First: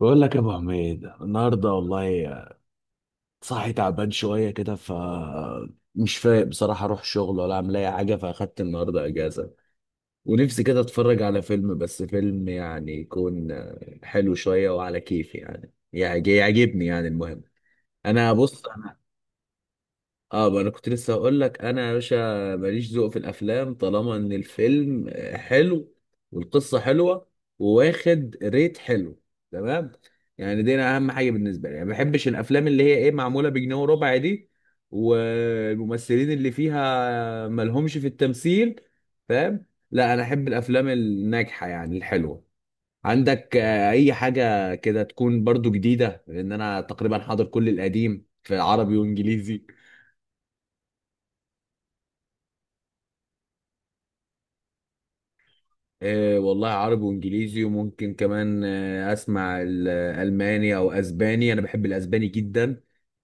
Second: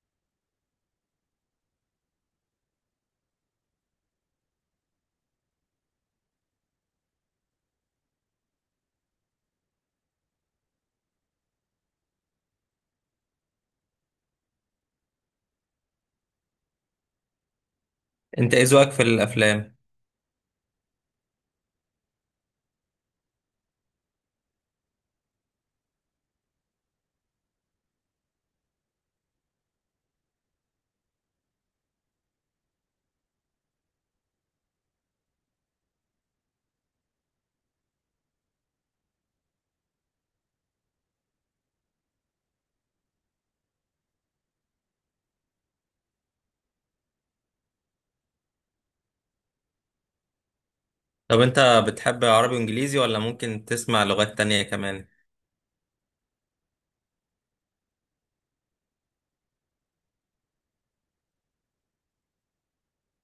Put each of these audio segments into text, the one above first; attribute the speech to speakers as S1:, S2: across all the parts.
S1: بقول لك يا ابو حميد النهارده، والله صاحي تعبان شويه كده، ف مش فايق بصراحه، اروح شغل ولا اعمل اي حاجه، فاخدت النهارده اجازه. ونفسي كده اتفرج على فيلم، بس فيلم يعني يكون حلو شويه وعلى كيفي، يعني يعجبني، يعني المهم انا
S2: انت
S1: بص.
S2: ايه ذوقك في الافلام؟
S1: اه، بقى انا كنت لسه هقول لك انا يا باشا، ماليش ذوق في الافلام طالما ان الفيلم حلو، والقصه حلوه، وواخد ريت حلو، تمام. يعني دي انا اهم حاجه بالنسبه لي، يعني ما بحبش الافلام اللي هي ايه معموله بجنيه وربع دي، والممثلين اللي فيها ملهمش في التمثيل، فاهم؟ لا، انا احب الافلام الناجحه، يعني الحلوه. عندك اي حاجه كده تكون برضو جديده، لان انا تقريبا حاضر كل القديم في عربي وانجليزي.
S2: طب انت بتحب عربي وانجليزي، ولا ممكن تسمع لغات تانية كمان؟
S1: إيه والله، عربي وانجليزي، وممكن كمان اسمع الالماني او اسباني، انا بحب الاسباني جدا.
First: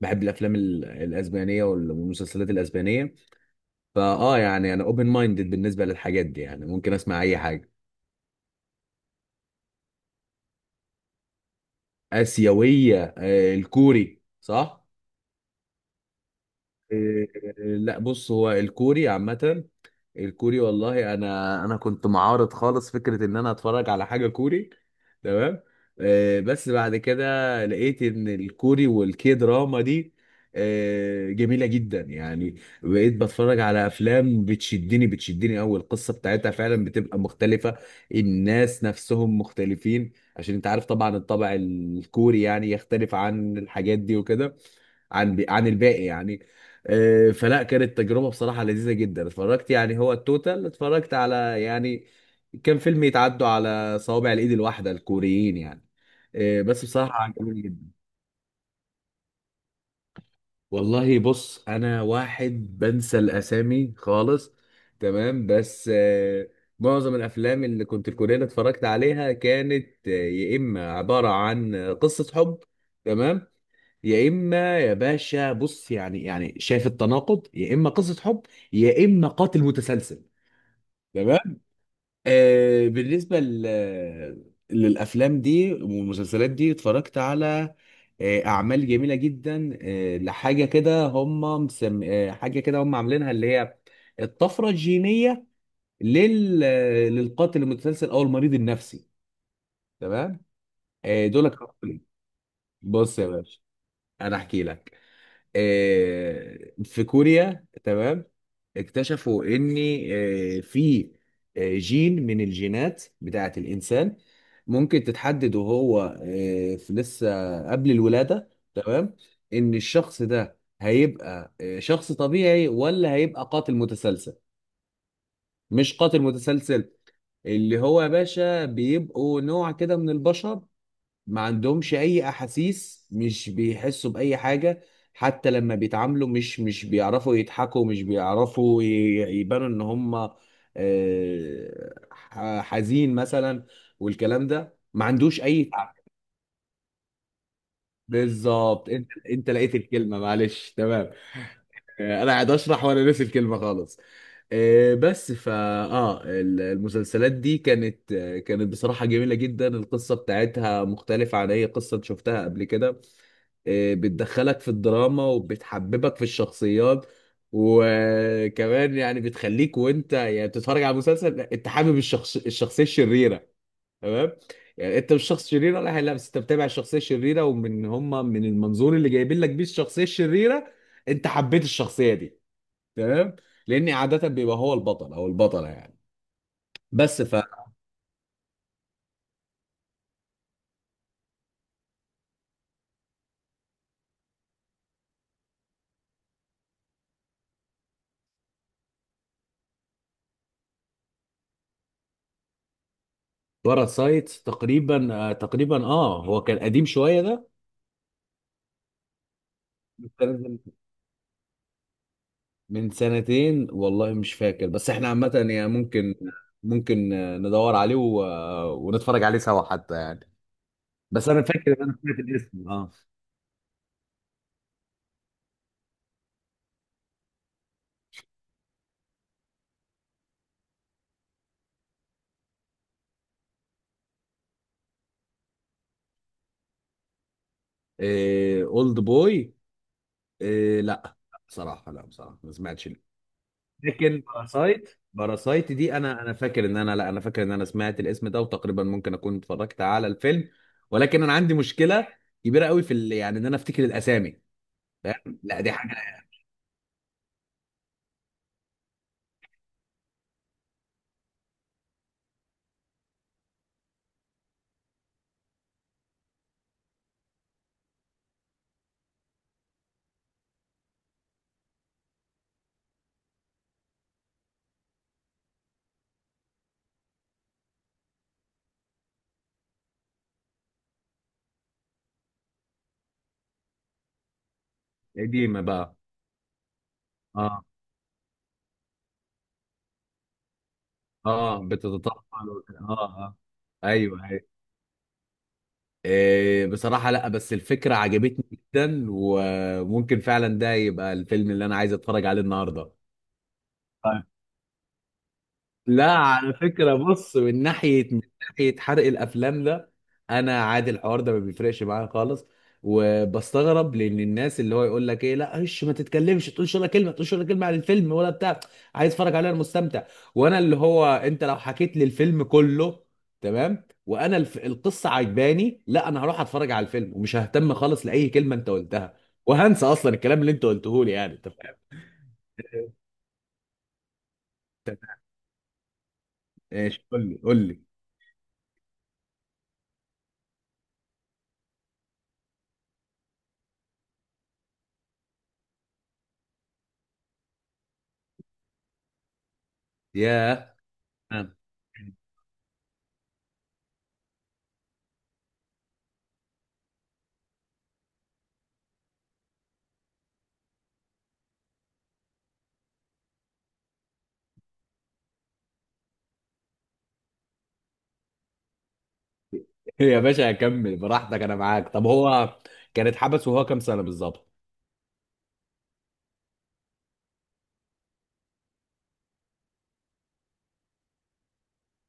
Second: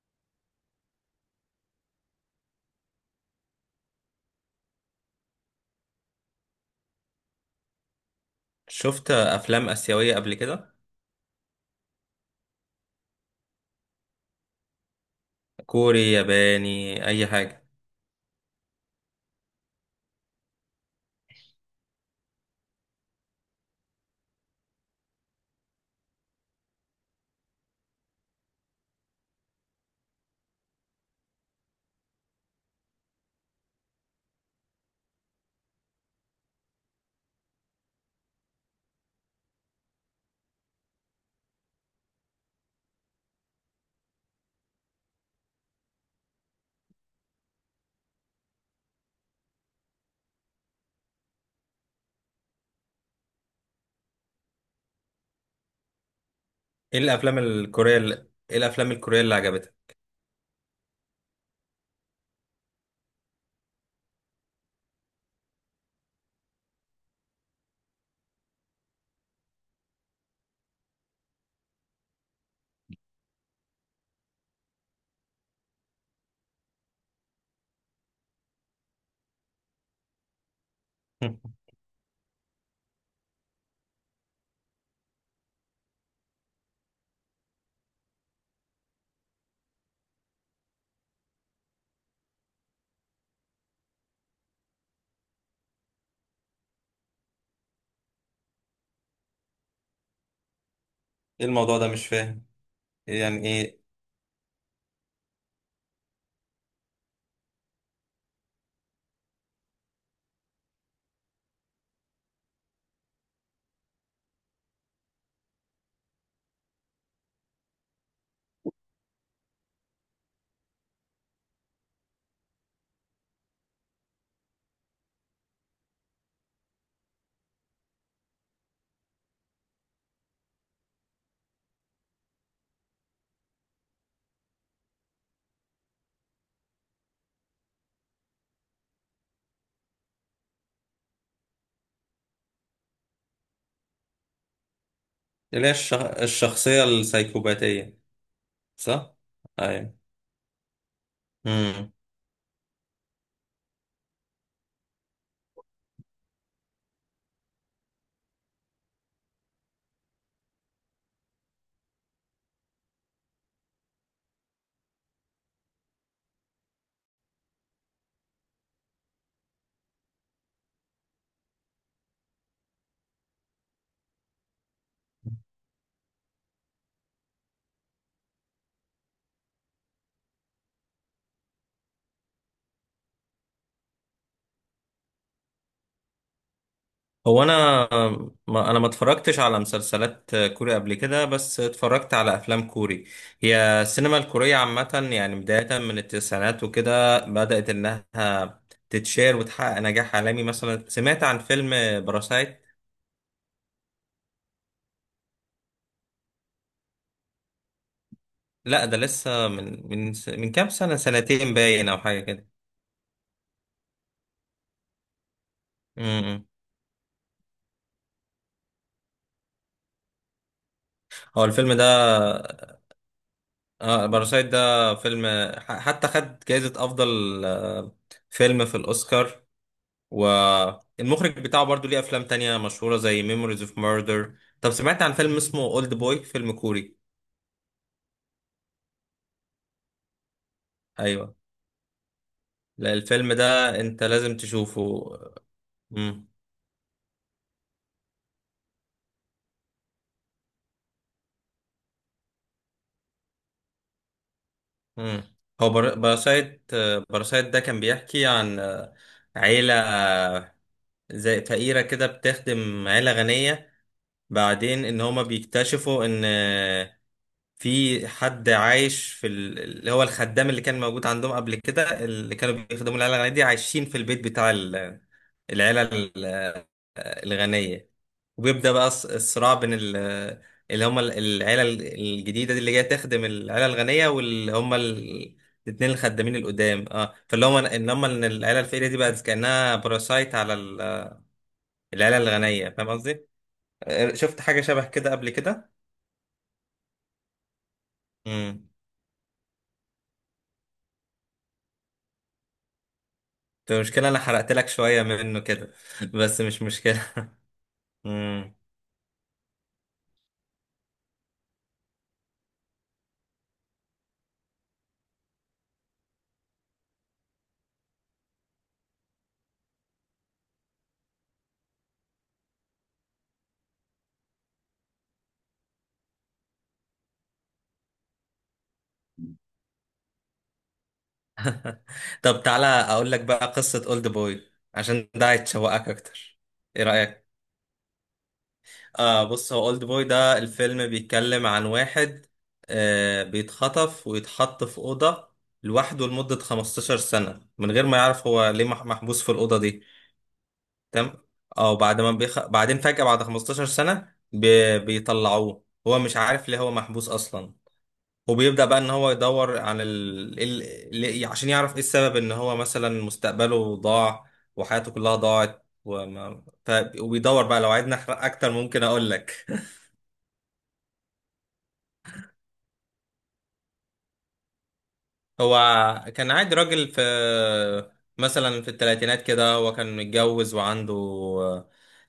S1: بحب الافلام الاسبانيه والمسلسلات الاسبانيه. يعني انا اوبن مايندد بالنسبه للحاجات دي، يعني ممكن اسمع اي حاجه.
S2: شفت افلام اسيوية قبل كده؟
S1: اسيويه؟ الكوري، صح.
S2: كوري، ياباني، اي
S1: إيه.
S2: حاجة.
S1: لا بص، هو الكوري عامه، الكوري والله، انا كنت معارض خالص فكره ان انا اتفرج على حاجه كوري، تمام. بس بعد كده لقيت ان الكوري والكي دراما دي جميله جدا يعني. بقيت بتفرج على افلام بتشدني، بتشدني قوي، القصه بتاعتها فعلا بتبقى مختلفه، الناس نفسهم مختلفين، عشان انت عارف طبعا الطبع الكوري يعني يختلف عن الحاجات دي وكده، عن الباقي يعني. فلا كانت تجربة بصراحة لذيذة جدا، اتفرجت يعني هو التوتال اتفرجت على، يعني كان فيلم يتعدوا على صوابع الايد الواحدة الكوريين يعني. بس بصراحة عجبني جدا.
S2: ايه الافلام الكورية اللي عجبتك؟
S1: والله بص، انا واحد بنسى الاسامي خالص، تمام، بس معظم الافلام اللي كنت الكورية اللي اتفرجت عليها كانت يا اما عبارة عن قصة حب، تمام. يا اما يا باشا، بص يعني شايف التناقض؟ يا اما قصه حب، يا اما قاتل متسلسل،
S2: ايه
S1: تمام. بالنسبه للافلام دي والمسلسلات دي، اتفرجت على اعمال جميله جدا، لحاجه كده هم مسم... آه حاجه كده هم عاملينها، اللي هي الطفره الجينيه لل... آه، للقاتل المتسلسل او المريض النفسي، تمام. دول.
S2: الموضوع ده مش فاهم،
S1: بص يا
S2: يعني
S1: باشا،
S2: ايه؟
S1: انا احكي لك. في كوريا، تمام، اكتشفوا ان آه، في آه، جين من الجينات بتاعة الانسان ممكن تتحدد وهو في لسه قبل الولادة، تمام، ان الشخص ده هيبقى شخص طبيعي ولا هيبقى قاتل متسلسل، مش قاتل متسلسل اللي هو يا باشا، بيبقوا نوع كده من البشر، ما عندهمش اي احاسيس، مش بيحسوا باي حاجه، حتى لما بيتعاملوا مش بيعرفوا يضحكوا، مش بيعرفوا يبانوا ان هم حزين مثلا، والكلام ده ما عندوش اي
S2: اللي هي
S1: تعب.
S2: الشخصية السايكوباتية.
S1: بالظبط، انت
S2: صح.
S1: انت لقيت الكلمه، معلش، تمام.
S2: ايوه.
S1: انا قاعد اشرح وانا ناسي الكلمه خالص. بس. المسلسلات دي كانت كانت بصراحه جميله جدا، القصه بتاعتها مختلفه عن اي قصه شفتها قبل كده، بتدخلك في الدراما وبتحببك في الشخصيات، وكمان يعني بتخليك وانت يعني بتتفرج على المسلسل انت حابب الشخصية الشريرة، تمام. يعني انت مش شخص شرير ولا حاجه، لا، بس انت بتابع الشخصية الشريرة ومن هم من المنظور اللي جايبين لك بيه الشخصية الشريرة، انت حبيت الشخصية دي، تمام، لان عادة بيبقى هو البطل او البطلة، يعني بس
S2: هو انا، ما اتفرجتش على مسلسلات كوري قبل كده، بس اتفرجت على افلام كوري. هي السينما الكورية عامة، يعني بداية من التسعينات وكده بدأت انها تتشير وتحقق نجاح عالمي. مثلا سمعت عن فيلم باراسايت.
S1: باراسايت تقريبا، هو كان قديم شوية.
S2: لا، ده لسه من كام
S1: ده
S2: سنة، سنتين باين، او حاجة كده.
S1: من سنتين والله، مش فاكر، بس احنا عامة يعني ممكن
S2: امم.
S1: ممكن ندور عليه ونتفرج عليه سوا حتى يعني. بس انا
S2: هو
S1: فاكر
S2: الفيلم
S1: ان
S2: ده،
S1: انا سمعت الاسم، اه.
S2: اه، باراسايت ده فيلم حتى خد جائزة افضل فيلم في الاوسكار. والمخرج بتاعه برضو ليه افلام تانية مشهورة، زي ميموريز اوف ميردر. طب سمعت عن فيلم اسمه اولد بوي؟ فيلم كوري.
S1: إيه، اولد بوي. إيه، لا،
S2: ايوه.
S1: بصراحة لا، بصراحة ما سمعتش.
S2: لا، الفيلم ده انت
S1: لكن
S2: لازم
S1: باراسايت،
S2: تشوفه.
S1: باراسايت دي انا
S2: مم.
S1: انا فاكر ان انا لا انا فاكر ان انا سمعت الاسم ده، وتقريبا ممكن اكون اتفرجت على الفيلم، ولكن انا عندي مشكلة كبيرة قوي في يعني ان انا افتكر الاسامي،
S2: مم.
S1: فاهم؟ لا،
S2: هو
S1: دي حاجة
S2: باراسايت ده كان بيحكي عن عيلة، زي فقيرة كده، بتخدم عيلة غنية. بعدين ان هما بيكتشفوا ان في حد عايش في اللي هو الخدام اللي كان موجود عندهم قبل كده، اللي كانوا بيخدموا العيله الغنيه دي، عايشين في البيت بتاع العيله ال- الغنيه. وبيبدا بقى الصراع بين العيله الجديده دي اللي جايه تخدم العيله الغنيه، واللي هم
S1: قديمة
S2: الاتنين
S1: بقى.
S2: الخدامين القدام. اه، فاللي هم
S1: اه،
S2: ان هم ان العيله الفقيره دي بقت كانها باراسايت على
S1: اه،
S2: العيله
S1: بتتطفل
S2: الغنيه. فاهم
S1: اه.
S2: قصدي؟
S1: اه، ايوه،
S2: شفت
S1: ايوه.
S2: حاجه شبه كده قبل كده؟
S1: إيه بصراحة لا، بس الفكرة عجبتني جدا، وممكن فعلا ده يبقى الفيلم اللي انا عايز اتفرج عليه النهارده.
S2: المشكلة أنا حرقت لك شوية منه كده.
S1: لا،
S2: بس
S1: على
S2: مش
S1: فكرة
S2: مشكلة.
S1: بص، من
S2: مم.
S1: ناحية حرق الأفلام ده، أنا عادي، الحوار ده ما بيفرقش معايا خالص، وبستغرب، لأن الناس اللي هو يقول لك إيه، لا إيش، ما تتكلمش، تقولش ولا كلمة، تقولش ولا كلمة عن الفيلم ولا بتاع. عايز أتفرج عليه، أنا مستمتع. وأنا اللي هو، أنت لو حكيت لي الفيلم كله، تمام، وأنا القصة عجباني، لا، أنا هروح أتفرج على الفيلم ومش ههتم خالص لأي كلمة أنت قلتها، وهنسى أصلا الكلام اللي أنت قلته لي، يعني أنت فاهم؟
S2: طب تعالى أقول لك بقى قصة أولد بوي، عشان ده هيتشوقك أكتر. إيه
S1: إيش، قول
S2: رأيك؟
S1: لي، قول لي.
S2: آه، بص، هو أولد بوي ده الفيلم بيتكلم عن واحد آه بيتخطف ويتحط في أوضة لوحده لمدة 15 سنة، من غير ما يعرف هو ليه محبوس في الأوضة دي.
S1: ياه.
S2: تمام؟ أو بعد ما بعدين فجأة بعد 15 سنة بيطلعوه. هو مش عارف ليه هو محبوس أصلا. وبيبدأ بقى ان هو يدور عن عشان يعرف ايه السبب، ان هو مثلا مستقبله ضاع وحياته كلها ضاعت وبيدور بقى. لو عايزني احرق اكتر ممكن اقول لك.
S1: يا باشا هكمل براحتك، انا معاك. طب هو كان اتحبس وهو كام سنة بالظبط؟
S2: هو كان عادي راجل في، مثلا في الثلاثينات كده، هو كان متجوز وعنده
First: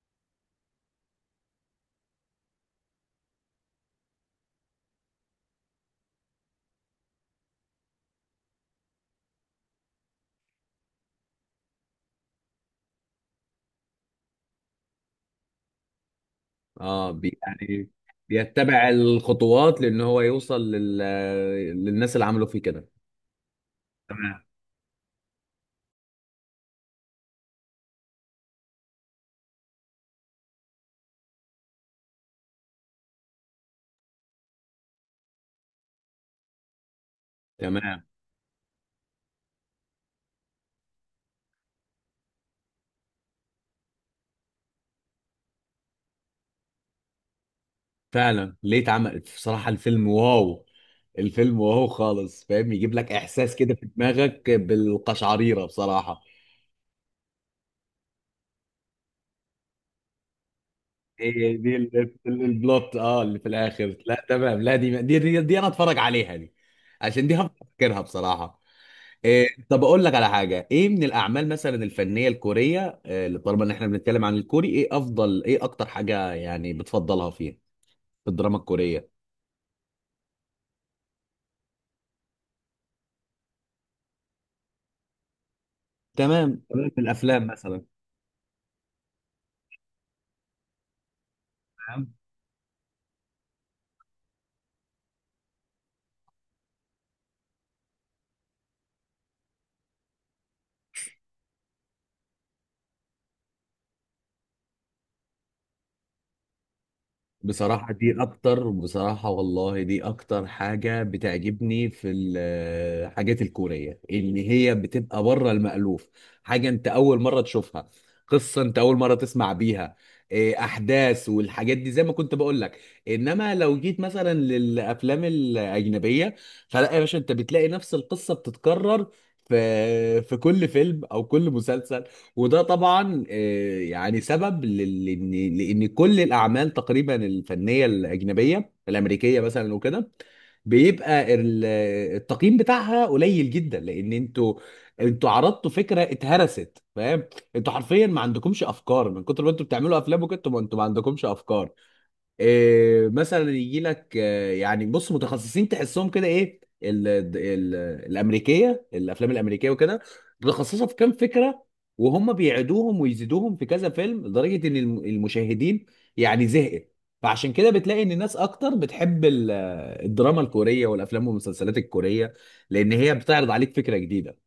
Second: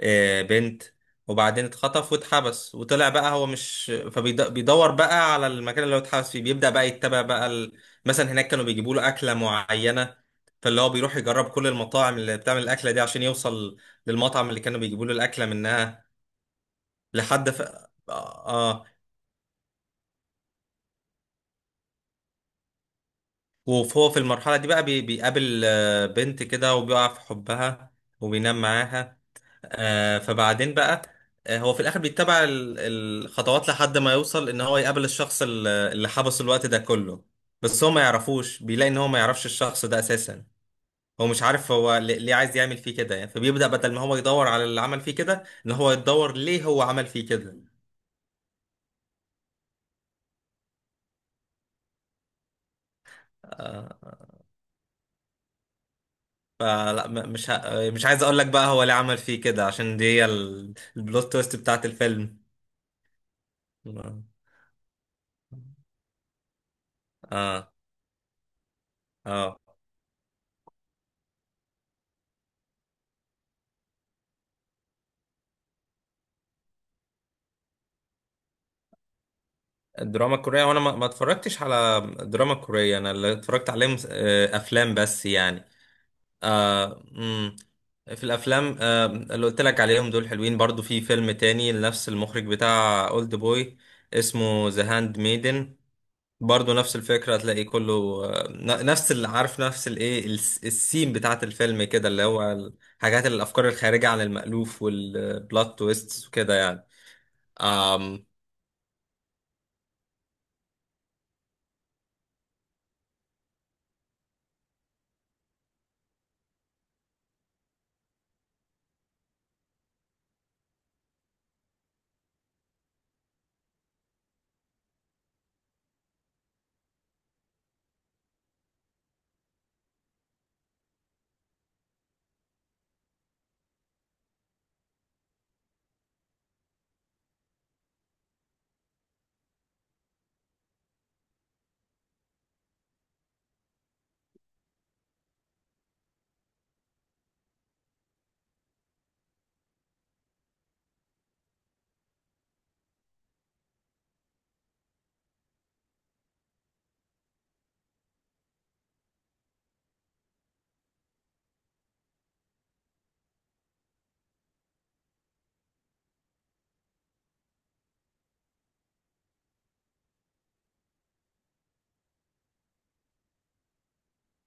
S2: بنت. وبعدين اتخطف واتحبس وطلع بقى. هو مش، فبيدور بقى على المكان اللي هو اتحبس فيه. بيبدأ بقى يتبع بقى مثلا هناك كانوا بيجيبوا له أكلة معينة، فاللي هو بيروح يجرب كل المطاعم اللي بتعمل الأكلة دي عشان يوصل للمطعم اللي كانوا بيجيبوا له الأكلة منها
S1: اه، يعني
S2: آه. آه.
S1: بيتبع الخطوات لان هو يوصل للناس اللي عملوا فيه كده.
S2: وهو في
S1: تمام،
S2: المرحلة دي بقى بيقابل بنت كده وبيقع في حبها وبينام معاها. فبعدين بقى، هو في الآخر بيتبع الخطوات لحد ما يوصل، إن هو يقابل الشخص اللي حبسه الوقت ده كله. بس هو ما
S1: تمام.
S2: يعرفوش، بيلاقي إن هو ما يعرفش الشخص ده أساسا. هو مش عارف هو ليه عايز يعمل فيه كده يعني. فبيبدأ، بدل ما هو يدور على اللي عمل فيه كده، إن هو يدور ليه هو عمل فيه كده.
S1: فعلا، ليه اتعمل؟ بصراحة الفيلم واو، الفيلم واو خالص، فاهم؟ يجيب لك احساس كده في
S2: آه،
S1: دماغك بالقشعريرة بصراحة.
S2: فلا مش عايز أقول لك بقى هو ليه عمل فيه كده، عشان دي هي البلوت
S1: إيه
S2: تويست
S1: دي
S2: بتاعت الفيلم.
S1: البلوت، اللي في الاخر،
S2: اه.
S1: لا تمام، لا دي انا اتفرج عليها دي، عشان دي
S2: اه.
S1: هفكرها بصراحة. إيه،
S2: آه.
S1: طب اقول لك على حاجه، ايه من الاعمال مثلا الفنيه الكوريه، اللي طالما ان احنا بنتكلم عن الكوري، ايه اكتر حاجه يعني بتفضلها فيها في الدراما الكوريه؟
S2: الدراما الكورية، وانا ما اتفرجتش على الدراما الكورية. انا اللي اتفرجت عليه آه، افلام بس يعني.
S1: تمام، تمام. في
S2: آه.
S1: الافلام
S2: مم.
S1: مثلا.
S2: في الافلام، آه، اللي قلت لك عليهم دول حلوين. برضو في فيلم تاني لنفس المخرج بتاع اولد بوي، اسمه ذا هاند ميدن. برضو نفس الفكرة هتلاقي كله، نفس اللي عارف، نفس الايه السين بتاعت الفيلم كده، اللي هو الحاجات، الافكار الخارجة عن المألوف والبلوت تويستس وكده يعني.
S1: بصراحة والله دي أكتر حاجة بتعجبني في الحاجات الكورية اللي هي بتبقى بره المألوف، حاجة أنت أول مرة تشوفها، قصة أنت أول مرة تسمع بيها، إيه، أحداث والحاجات دي زي ما كنت بقول لك. إنما لو جيت مثلا للأفلام الأجنبية، فلا يا باشا، أنت بتلاقي نفس القصة بتتكرر في كل فيلم أو كل مسلسل، وده طبعا يعني سبب لان كل الاعمال تقريبا الفنيه الاجنبيه الامريكيه مثلا وكده، بيبقى التقييم بتاعها قليل جدا، لان انتوا عرضتوا فكره اتهرست، فاهم، انتوا حرفيا ما عندكمش افكار من كتر ما انتوا بتعملوا افلام وكده، انتوا ما عندكمش افكار. إيه مثلا يجي لك يعني بص، متخصصين تحسهم كده ايه ال ال الامريكيه الافلام الامريكيه وكده، متخصصه في كام فكره، وهم بيعيدوهم ويزيدوهم في كذا فيلم، لدرجه ان المشاهدين يعني زهقت، فعشان كده بتلاقي ان الناس اكتر بتحب الدراما الكوريه والافلام والمسلسلات الكوريه، لان هي بتعرض عليك فكره جديده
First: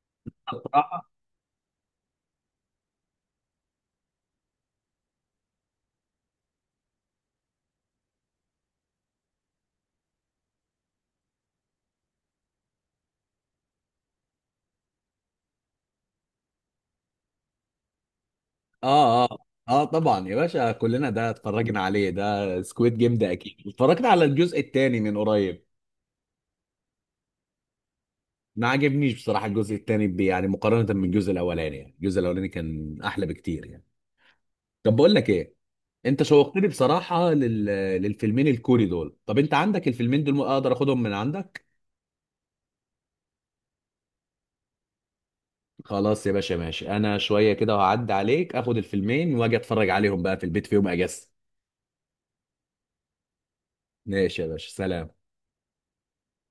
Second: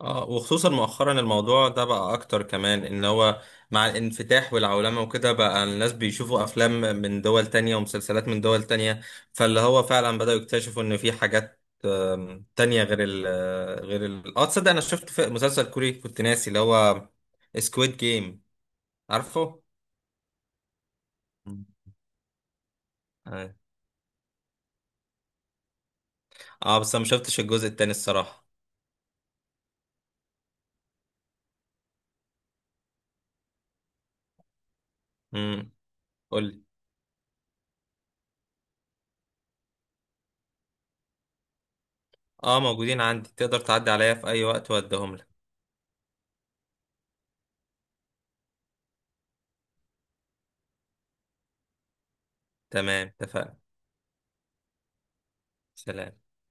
S2: اه، وخصوصا
S1: بصراحه.
S2: مؤخرا الموضوع ده بقى اكتر كمان. ان هو مع الانفتاح والعولمة وكده، بقى الناس بيشوفوا افلام من دول تانية ومسلسلات من دول تانية. فاللي هو فعلا بدأوا يكتشفوا ان في حاجات تانية غير ال غير ال اه تصدق انا شفت في مسلسل كوري، كنت ناسي اللي هو سكويد جيم.
S1: اه، اه،
S2: عارفه؟
S1: اه، طبعا يا باشا، كلنا ده
S2: مم.
S1: اتفرجنا عليه، ده سكويد جيم ده،
S2: أيوة.
S1: اكيد اتفرجت على الجزء الثاني من قريب.
S2: اه بس انا ما شفتش الجزء التاني الصراحة.
S1: ما عجبنيش بصراحة الجزء الثاني يعني مقارنة بالجزء الأولاني، يعني الجزء الأولاني كان أحلى بكتير، يعني. طب بقول لك إيه،
S2: امم.
S1: أنت
S2: قولي.
S1: شوقتني بصراحة للفيلمين الكوري دول، طب أنت عندك الفيلمين دول؟ أقدر أخدهم من عندك؟
S2: اه موجودين عندي، تقدر تعدي عليا في اي وقت واديهم لك.
S1: خلاص يا باشا، ماشي، أنا شوية كده هعدي عليك أخد الفيلمين وأجي أتفرج عليهم بقى في البيت في يوم أجازة.
S2: تمام، اتفقنا.
S1: ماشي يا باشا، سلام.
S2: سلام.